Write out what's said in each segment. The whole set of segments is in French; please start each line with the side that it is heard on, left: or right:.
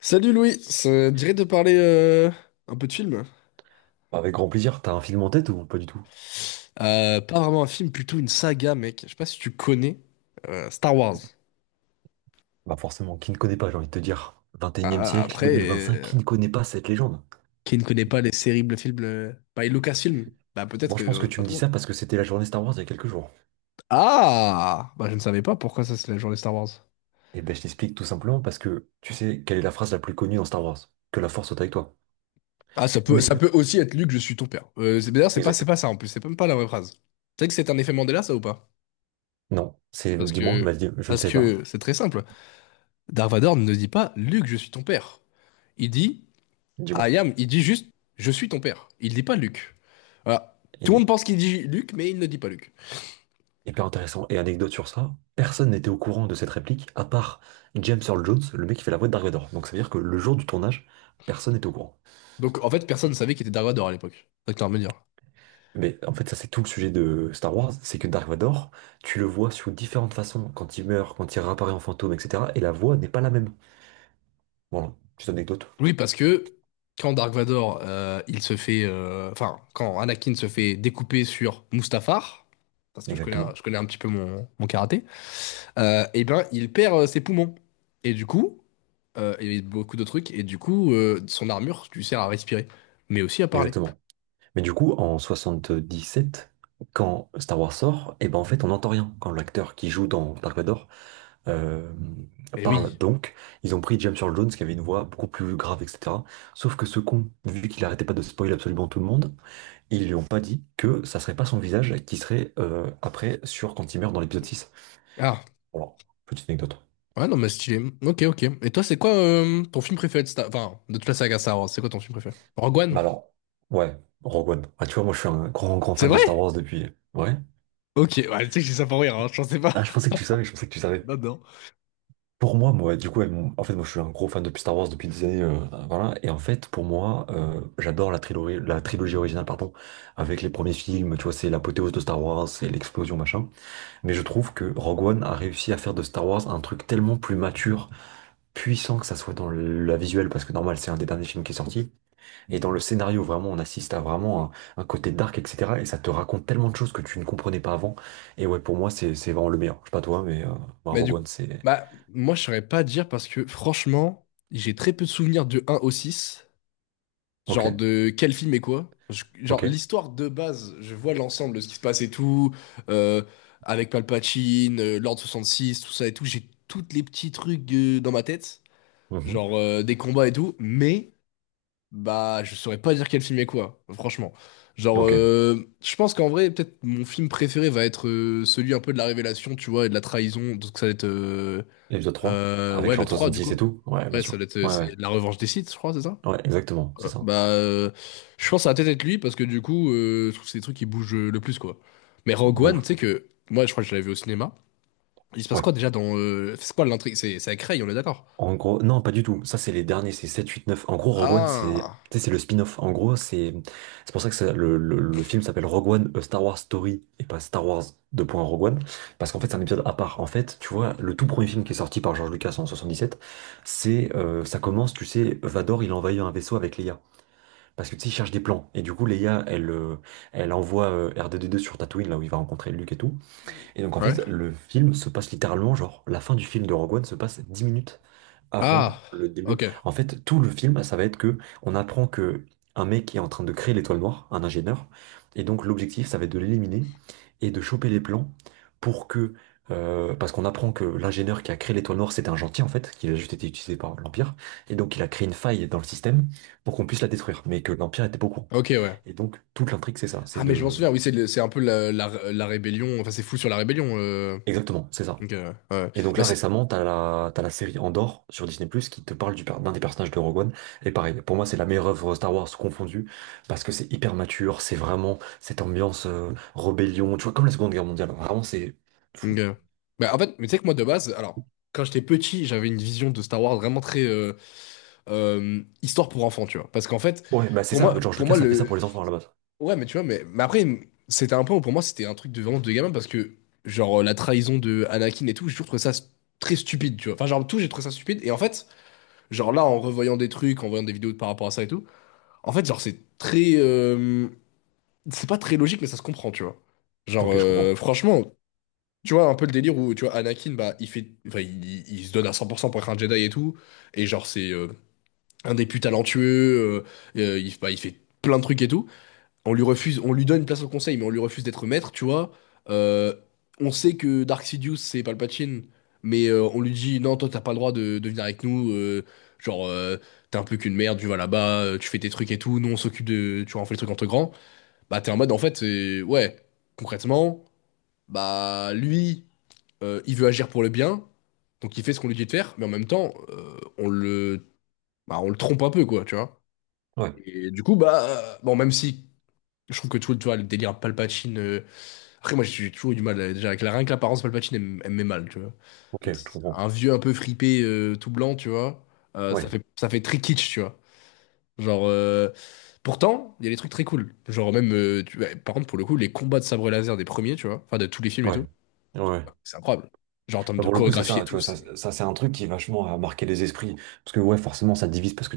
left: Salut Louis, ça te dirait de parler un peu de film?
right: Avec grand plaisir, t'as un film en tête ou pas du tout?
left: Pas vraiment un film, plutôt une saga, mec. Je sais pas si tu connais Star Wars.
right: Bah forcément, qui ne connaît pas, j'ai envie de te dire. 21e
left: Ah,
right: siècle,
left: après,
right: 2025, qui ne connaît pas cette légende?
left: qui ne connaît pas les terribles films by Lucasfilm? Bah
right: Moi
left: peut-être
right: je pense que tu
left: pas
right: me
left: tout
right: dis
left: le monde.
right: ça parce que c'était la journée Star Wars il y a quelques jours.
left: Ah! Bah je ne savais pas pourquoi ça c'est la journée Star Wars.
right: Et ben je t'explique tout simplement parce que tu sais quelle est la phrase la plus connue dans Star Wars? Que la force soit avec toi.
left: Ah, ça peut ça
right: Mais,
left: peut aussi être Luke, je suis ton père. D'ailleurs, c'est pas c'est
right: exactement.
left: pas ça en plus, c'est même pas la vraie phrase. Tu sais que c'est un effet Mandela ça ou pas?
right: Non, c'est
left: Parce
right: dis-moi,
left: que
right: vas-y, je ne
left: parce
right: sais pas.
left: que c'est très simple. Dark Vador ne dit pas Luke, je suis ton père. Il dit
right: Dis-moi.
left: il dit juste, je suis ton père. Il dit pas Luc. Voilà. Tout
right: Il
left: le monde
right: est
left: pense qu'il dit Luc, mais il ne dit pas Luc.
right: hyper intéressant. Et anecdote sur ça, personne n'était au courant de cette réplique à part James Earl Jones, le mec qui fait la voix de Dark Vador. Donc ça veut dire que le jour du tournage, personne n'était au courant.
left: Donc en fait, personne ne savait qu'il était Dark Vador à l'époque. Ça que t'as à me dire.
right: Mais en fait, ça, c'est tout le sujet de Star Wars, c'est que Dark Vador, tu le vois sous différentes façons, quand il meurt, quand il réapparaît en fantôme, etc. Et la voix n'est pas la même. Voilà, petite anecdote.
left: Oui, parce que quand Dark Vador, il se fait, enfin, quand Anakin se fait découper sur Mustafar, parce que je connais,
right: Exactement.
left: je connais un petit peu mon karaté, eh ben, il perd ses poumons. Et du coup, et beaucoup de trucs. Et du coup, son armure, tu sert à respirer, mais aussi à parler.
right: Exactement. Mais du coup, en 77 quand Star Wars sort, et ben en fait, on n'entend rien. Quand l'acteur qui joue dans Dark Vador euh,
left: Et
right: parle,
left: oui.
right: donc, ils ont pris James Earl Jones, qui avait une voix beaucoup plus grave, etc. Sauf que ce con, vu qu'il arrêtait pas de spoiler absolument tout le monde, ils lui ont pas dit que ça serait pas son visage qui serait après sur quand il meurt dans l'épisode 6.
left: Ah.
right: Voilà, petite anecdote.
left: Ouais, non, mais stylé. Ok, ok. Et toi, c'est quoi ton film préféré de Enfin, de toute la saga Star Wars, c'est quoi ton film préféré? Rogue One?
right: Bah alors, ouais, Rogue One. Ah, tu vois, moi je suis un grand grand
left: C'est
right: fan
left: vrai?
right: de Star Wars depuis. Ouais.
left: Ok, ouais, tu sais que j'ai ça pour rire, hein, je pensais pas.
right: Ah, je pensais que tu savais, je pensais que tu savais.
left: Non, non.
right: Pour moi, du coup, ouais, en fait, moi je suis un gros fan de Star Wars depuis des années. Voilà. Et en fait, pour moi, j'adore la trilogie originale, pardon, avec les premiers films, tu vois, c'est l'apothéose de Star Wars, c'est l'explosion, machin. Mais je trouve que Rogue One a réussi à faire de Star Wars un truc tellement plus mature puissant, que ça soit dans la visuelle, parce que normal, c'est un des derniers films qui est sorti, et dans le scénario, vraiment, on assiste à vraiment un côté dark, etc. Et ça te raconte tellement de choses que tu ne comprenais pas avant. Et ouais, pour moi, c'est vraiment le meilleur. Je sais pas toi, mais moi,
left: Bah
right: Rogue
left: du
right: One,
left: coup,
right: c'est...
left: bah moi je saurais pas dire parce que franchement, j'ai très peu de souvenirs de un au 6.
right: Ok,
left: Genre de quel film et quoi. Genre
right: ok,
left: l'histoire de base, je vois l'ensemble de ce qui se passe et tout, euh, avec Palpatine, l'Ordre 66, tout ça et tout, j'ai toutes les petits trucs dans ma tête,
right: mhm,
left: genre des combats et tout, mais bah, je saurais pas dire quel film est quoi, franchement. Genre,
right: ok.
left: je pense qu'en vrai, peut-être mon film préféré va être celui un peu de la révélation, tu vois, et de la trahison. Donc ça va être...
right: Épisode 3
left: ouais,
right: avec
left: le
right: l'an
left: 3
right: soixante
left: du
right: six et
left: coup.
right: tout? Ouais, bien
left: Ouais, ça
right: sûr.
left: va être...
right: Ouais,
left: c'est
right: ouais,
left: la revanche des Sith, je crois, c'est ça?
right: ouais, exactement, c'est
left: Ouais.
right: ça.
left: Bah, je pense que ça va peut-être être lui, parce que du coup, je trouve que c'est les trucs qui bougent le plus, quoi. Mais Rogue
right: De
left: One, tu
right: ouf.
left: sais que... Moi, je crois que je l'avais vu au cinéma. Il se passe quoi
right: Ouais.
left: déjà dans... c'est quoi l'intrigue? C'est avec Rey, on est d'accord?
right: En gros, non, pas du tout. Ça, c'est les derniers, c'est 7, 8, 9. En gros, Rogue One, c'est
left: Ah...
right: tu sais, c'est le spin-off. En gros, c'est pour ça que le film s'appelle Rogue One, A Star Wars Story et pas Star Wars 2. Rogue One. Parce qu'en fait, c'est un épisode à part. En fait, tu vois, le tout premier film qui est sorti par George Lucas en 77, c'est ça commence, tu sais, Vador, il envahit un vaisseau avec Leia. Parce que tu sais, il cherche des plans. Et du coup, Leia, elle envoie R2D2 sur Tatooine, là où il va rencontrer Luke et tout. Et donc, en
left: Ouais.
right: fait, le film se passe littéralement, genre, la fin du film de Rogue One se passe 10 minutes avant
left: Ah...
right: le début.
left: Ok.
right: En fait, tout le film, ça va être que on apprend que un mec est en train de créer l'étoile noire, un ingénieur, et donc l'objectif, ça va être de l'éliminer et de choper les plans pour que, parce qu'on apprend que l'ingénieur qui a créé l'étoile noire, c'était un gentil en fait, qu'il a juste été utilisé par l'Empire, et donc il a créé une faille dans le système pour qu'on puisse la détruire, mais que l'Empire était pas au courant.
left: Ok, ouais.
right: Et donc toute l'intrigue, c'est ça, c'est
left: Ah, mais je m'en
right: de,
left: souviens, oui, c'est un peu la rébellion. Enfin, c'est fou sur la rébellion. Euh.
right: exactement, c'est ça.
left: Donc, ouais.
right: Et donc
left: Bah,
right: là,
left: c'est.
right: récemment, t'as la série Andor sur Disney+, qui te parle d'un des personnages de Rogue One. Et pareil, pour moi, c'est la meilleure œuvre Star Wars confondue, parce que c'est hyper mature, c'est vraiment cette ambiance rébellion, tu vois, comme la Seconde Guerre mondiale. Vraiment, c'est fou.
left: Donc, bah, en fait, mais tu sais que moi, de base, alors, quand j'étais petit, j'avais une vision de Star Wars vraiment très histoire pour enfants, tu vois. Parce qu'en fait,
right: Ouais, bah c'est
left: pour
right: ça,
left: moi,
right: George
left: pour moi,
right: Lucas a fait ça
left: le.
right: pour les enfants à la base.
left: Ouais, mais tu vois, mais après, c'était un peu. Pour moi, c'était un truc de vraiment de gamin parce que, genre, la trahison de Anakin et tout, j'ai toujours trouvé ça très stupide, tu vois. Enfin, genre, tout, j'ai trouvé ça stupide. Et en fait, genre, là, en revoyant des trucs, en voyant des vidéos par rapport à ça et tout, en fait, genre, c'est très. C'est pas très logique, mais ça se comprend, tu vois. Genre,
right: Ok, je comprends.
left: franchement, tu vois, un peu le délire où, tu vois, Anakin, bah, il fait, enfin, il se donne à cent pour être un Jedi et tout, et genre, c'est un des plus talentueux, il, bah, il fait plein de trucs et tout. On lui refuse, on lui donne une place au conseil, mais on lui refuse d'être maître, tu vois. Euh, on sait que Dark Sidious, c'est Palpatine, mais on lui dit, non, toi, t'as pas le droit de venir avec nous, genre, t'es un peu qu'une merde, tu vas là-bas, tu fais tes trucs et tout, nous, on s'occupe de, tu vois, on fait les trucs entre grands. Bah, t'es en mode, en fait, c'est... ouais, concrètement, bah, lui, il veut agir pour le bien, donc il fait ce qu'on lui dit de faire, mais en même temps, on le, bah, on le trompe un peu, quoi, tu vois.
right: Ouais,
left: Et du coup, bah, bon, même si je trouve que tu vois, le délire Palpatine. Après, moi, j'ai toujours eu du mal, déjà, avec la... rien que l'apparence Palpatine, elle, elle me met mal, tu vois. En
right: ok,
left: fait,
right: je comprends.
left: un vieux un peu fripé, tout blanc, tu vois,
right: Ouais,
left: ça fait très kitsch, tu vois. Genre. Pourtant, il y a des trucs très cool. Genre même, ouais, par contre, pour le coup, les combats de sabre laser des premiers, tu vois, enfin de tous les films et tout,
right: ouais, ouais.
left: c'est incroyable. Genre en termes
right: Bah,
left: de
right: pour le coup, c'est
left: chorégraphie
right: ça,
left: et
right: tu
left: tout,
right: vois, ça,
left: c'est...
right: ça c'est un truc qui vachement a marqué les esprits. Parce que ouais, forcément, ça divise parce que,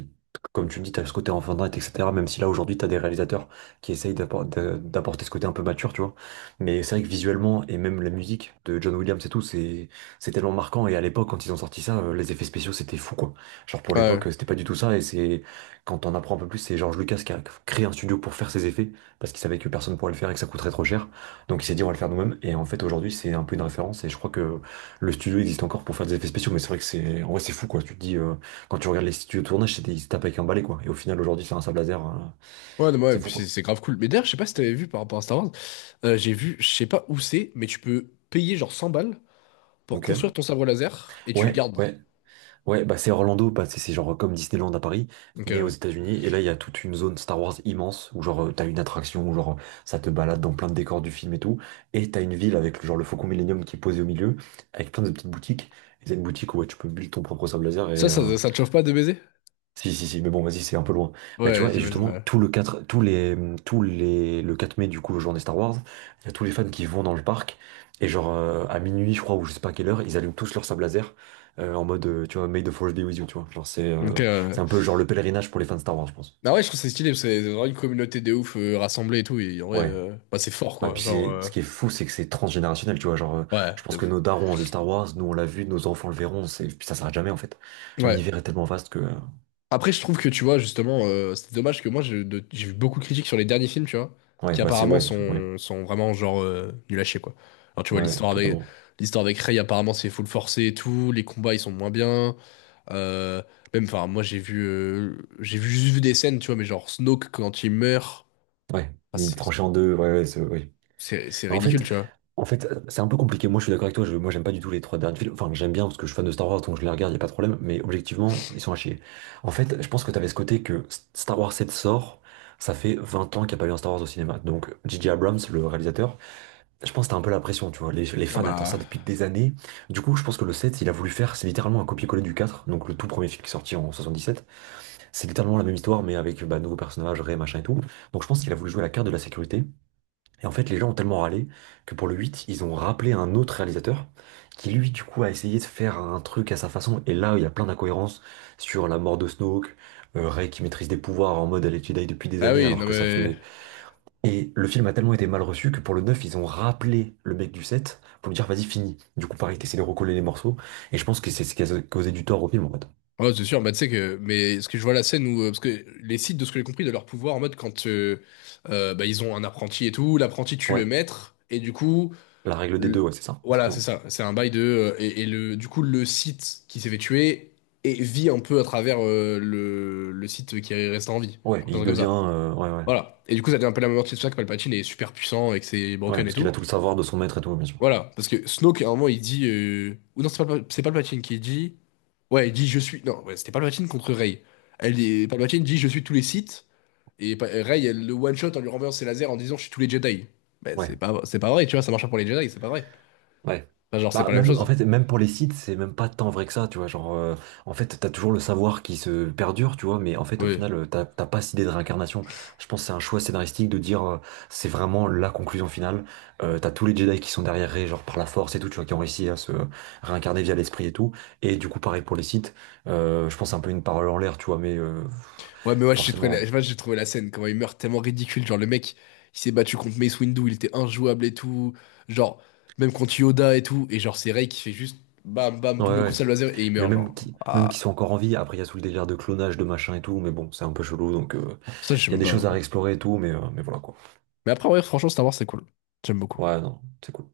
right: comme tu le dis, t'as ce côté enfant d'être, etc. Même si là, aujourd'hui, t'as des réalisateurs qui essayent d'apporter ce côté un peu mature, tu vois. Mais c'est vrai que visuellement, et même la musique de John Williams et tout, c'est tellement marquant. Et à l'époque, quand ils ont sorti ça, les effets spéciaux, c'était fou, quoi. Genre, pour
left: Ouais,
right: l'époque, c'était pas du tout ça. Et c'est, quand on apprend un peu plus, c'est George Lucas qui a créé un studio pour faire ses effets, parce qu'il savait que personne pourrait le faire et que ça coûterait trop cher. Donc il s'est dit on va le faire nous-mêmes et en fait aujourd'hui c'est un peu une référence et je crois que le studio existe encore pour faire des effets spéciaux, mais c'est vrai que c'est, en vrai, c'est fou, quoi. Tu te dis, quand tu regardes les studios de tournage, c'était, ils se tapent avec un balai, quoi. Et au final, aujourd'hui, c'est un sable laser,
left: ouais, non, ouais,
right: c'est fou,
left: puis
right: quoi.
left: c'est grave cool. Mais d'ailleurs, je sais pas si t'avais vu par rapport à Star Wars, j'ai vu, je sais pas où c'est, mais tu peux payer genre 100 balles pour construire
right: Ok.
left: ton sabre laser et tu le
right: Ouais,
left: gardes.
right: ouais, ouais, bah, c'est Orlando, bah, c'est genre comme Disneyland à Paris,
left: Donc
right: mais aux États-Unis. Et là, il y a toute une zone Star Wars immense, où genre, t'as une attraction, où genre, ça te balade dans plein de décors du film et tout. Et t'as une ville avec, genre, le Faucon Millenium qui est posé au milieu, avec plein de petites boutiques. Et t'as une boutique où, ouais, tu peux build ton propre sable laser
left: ça,
right: et...
left: ça te chauffe pas de baiser?
right: Si, si, si, mais bon, vas-y, c'est un peu loin. Mais tu
left: Ouais,
right: vois, et
left: j'imagine.
right: justement,
left: Ouais.
right: tout le 4 tous les, le 4 mai, du coup, journée Star Wars, il y a tous les fans qui vont dans le parc, et genre, à minuit, je crois, ou je sais pas à quelle heure, ils allument tous leur sable laser, en mode, tu vois, May the Force be with you, tu vois. Genre,
left: Donc,
right: c'est un peu genre le pèlerinage pour les fans de Star Wars, je pense.
left: bah ouais, je trouve que c'est stylé parce que c'est vraiment une communauté de ouf rassemblée et tout. Et en vrai,
right: Ouais.
left: bah, c'est fort
right: Bah,
left: quoi.
right: puis
left: Genre,
right: c'est, ce qui est fou, c'est que c'est transgénérationnel, tu vois. Genre,
left: ouais,
right: je
left: de
right: pense que
left: ouf.
right: nos darons ont vu Star Wars, nous on l'a vu, nos enfants le verront, c'est, puis ça s'arrête jamais, en fait.
left: Ouais.
right: L'univers est tellement vaste que,
left: Après, je trouve que tu vois, justement, c'est dommage que moi, j'ai vu beaucoup de critiques sur les derniers films, tu vois,
right: ouais,
left: qui
right: bah, c'est,
left: apparemment
right: ouais, ouais,
left: sont vraiment genre nuls à chier, quoi. Alors, tu vois,
right: ouais,
left: l'histoire avec,
right: totalement.
left: l'histoire avec Rey, apparemment, c'est full forcé et tout, les combats, ils sont moins bien. Euh, même, enfin, moi, j'ai vu, juste vu des scènes, tu vois, mais genre Snoke, quand il meurt,
right: Ouais,
left: enfin,
right: il est
left: c'est
right: tranché en deux, ouais, ouais, oui.
left: c'est
right: Bah, En
left: ridicule,
right: fait,
left: tu vois.
right: en fait, c'est un peu compliqué. Moi, je suis d'accord avec toi, moi, j'aime pas du tout les trois derniers films. Enfin, j'aime bien parce que je suis fan de Star Wars, donc je les regarde, y a pas de problème, mais objectivement, ils sont à chier. En fait, je pense que t'avais ce côté que Star Wars 7 sort, ça fait 20 ans qu'il n'y a pas eu un Star Wars au cinéma. Donc, J. J. Abrams, le réalisateur, je pense que t'as un peu la pression, tu vois. Les
left: Ah
right: fans attendent ça
left: bah.
right: depuis des années. Du coup, je pense que le 7, il a voulu faire, c'est littéralement un copier-coller du 4. Donc le tout premier film qui est sorti en 77, c'est littéralement la même histoire, mais avec bah, nouveaux personnages, Rey, machin et tout. Donc, je pense qu'il a voulu jouer à la carte de la sécurité. Et en fait, les gens ont tellement râlé que pour le 8, ils ont rappelé un autre réalisateur qui, lui, du coup, a essayé de faire un truc à sa façon. Et là, il y a plein d'incohérences sur la mort de Snoke, Rey qui maîtrise des pouvoirs en mode elle est Jedi depuis des
left: Ah
right: années
left: oui,
right: alors
left: non
right: que ça
left: mais.
right: fait... Et le film a tellement été mal reçu que pour le 9, ils ont rappelé le mec du 7 pour lui dire vas-y, fini. Du coup, pareil, t'essaies de recoller les morceaux. Et je pense que c'est ce qui a causé du tort au film, en fait.
left: Ouais, c'est sûr, bah, tu sais que, mais ce que je vois la scène où, parce que les Sith, de ce que j'ai compris, de leur pouvoir, en mode quand bah, ils ont un apprenti et tout, l'apprenti tue le
right: Ouais,
left: maître, et du coup,
right: la règle des deux,
left: le-
right: ouais, c'est ça,
left: voilà, c'est
right: exactement.
left: ça, c'est un bail de, et le, du coup, le Sith qui s'est fait tuer et vit un peu à travers le Sith qui reste en vie,
right: Ouais,
left: genre, un
right: il
left: truc comme
right: devient...
left: ça.
right: ouais, ouais.
left: Voilà. Et du coup, ça devient un peu la même moitié de ça que Palpatine est super puissant et que c'est
right: Ouais,
left: broken et
right: parce qu'il
left: tout.
right: a tout le savoir de son maître et tout, bien sûr.
left: Voilà. Parce que Snoke, à un moment, il dit, ou non, c'est pas, c'est Palpatine qui dit. Ouais, il dit je suis. Non, ouais, c'était Palpatine contre Rey. Elle est... Palpatine dit je suis tous les Sith. Et Rey, elle le one-shot en lui renversant ses lasers en disant je suis tous les Jedi. Mais
right: Ouais.
left: c'est pas vrai, tu vois, ça marche pas pour les Jedi, c'est pas vrai.
right: Ouais.
left: Enfin, genre, c'est
right: Bah,
left: pas la même
right: même, en
left: chose.
right: fait, même pour les sites, c'est même pas tant vrai que ça, tu vois. Genre, en fait, t'as toujours le savoir qui se perdure, tu vois, mais en fait, au
left: Ouais.
right: final, t'as pas cette idée de réincarnation. Je pense que c'est un choix scénaristique de dire, c'est vraiment la conclusion finale. T'as tous les Jedi qui sont derrière Rey, genre par la force et tout, tu vois, qui ont réussi à se réincarner via l'esprit et tout. Et du coup, pareil pour les sites, je pense que c'est un peu une parole en l'air, tu vois, mais
left: Ouais, mais ouais, j'ai trouvé la...
right: forcément.
left: je pas, j'ai trouvé la scène, comment il meurt tellement ridicule. Genre, le mec, il s'est battu contre Mace Windu, il était injouable et tout. Genre, même contre Yoda et tout. Et genre, c'est Rey qui fait juste bam, bam,
right: Ouais,
left: double coup de
right: ouais.
left: sabre laser et il
right: Mais
left: meurt,
right: même
left: genre.
right: qui, même
left: Ah,
right: qu'ils sont encore en vie, après, il y a tout le délire de clonage, de machin et tout, mais bon, c'est un peu chelou, donc.
left: ça, je sais
right: Il y a
left: même
right: des
left: pas.
right: choses à réexplorer et tout, mais voilà quoi.
left: Mais après, ouais, franchement, Star Wars, c'est cool. J'aime beaucoup.
right: Ouais, non, c'est cool.